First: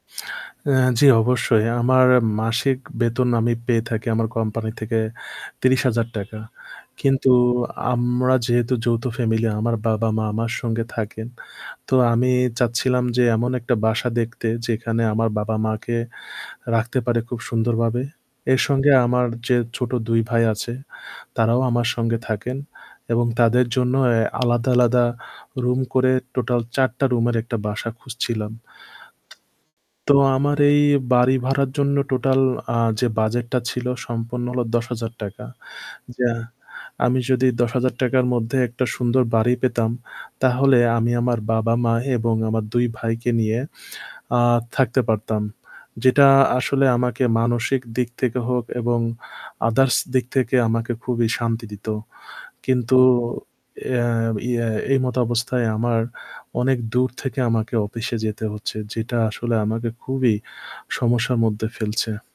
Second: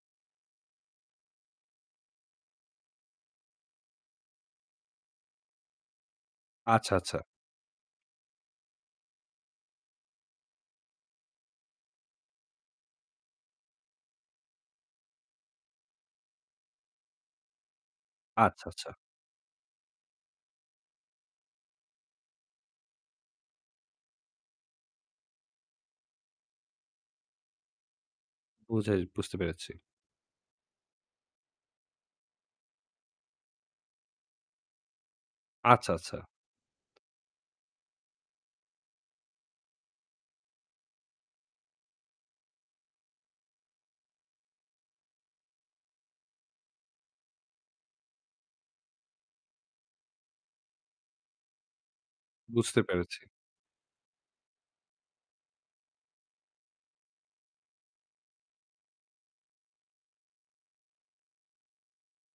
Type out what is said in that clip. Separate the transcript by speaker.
Speaker 1: অ্যা জ্বি, অবশ্যই। আমার মাসিক বেতন আমি পেয়ে থাকি আমার কোম্পানি থেকে ৳৩০,০০০ টাকা।
Speaker 2: আচ্ছা, আচ্ছা।
Speaker 1: কিন্তু আমরা যেহেতু যৌথ ফ্যামিলি, আমার বাবা-মা আমার সঙ্গে থাকেন। তো আমি চাচ্ছিলাম যে এমন একটা বাসা দেখতে যেখানে আমার বাবা-মাকে রাখতে পারে খুব সুন্দরভাবে। এর
Speaker 2: আচ্ছা, আচ্ছা।
Speaker 1: সঙ্গে আমার যে ছোট ২ ভাই আছে তারাও আমার সঙ্গে থাকেন এবং তাদের জন্য অ্যা আলাদা আলাদা রুম করে টোটাল ৪ টা রুমের একটা বাসা খুঁজছিলাম।
Speaker 2: বুঝে বুঝতে পেরেছি।
Speaker 1: তো আমার এই বাড়ি ভাড়ার জন্য টোটাল আ যে বাজেটটা ছিল সম্পন্ন হল ৳.১০,০০০ টাকা।
Speaker 2: আচ্ছা, আচ্ছা।
Speaker 1: যা আমি যদি ৳.১০,০০০ টাকার মধ্যে একটা সুন্দর বাড়ি পেতাম তাহলে আমি আমার বাবা-মা এবং আমার ২ ভাইকে নিয়ে আ থাকতে পারতাম। যেটা আসলে আমাকে মানসিক দিক থেকে হোক এবং others দিক থেকে আমাকে খুবই শান্তি দিতো।
Speaker 2: বুঝতে
Speaker 1: কিন্তু
Speaker 2: পেরেছি।
Speaker 1: এ ইয়ে এই মত অবস্থায় আমার অনেক দূর থেকে আমাকে অফিসে যেতে হচ্ছে। যেটা আসলে আমাকে খুবই সমস্যার মধ্যে ফেলছে।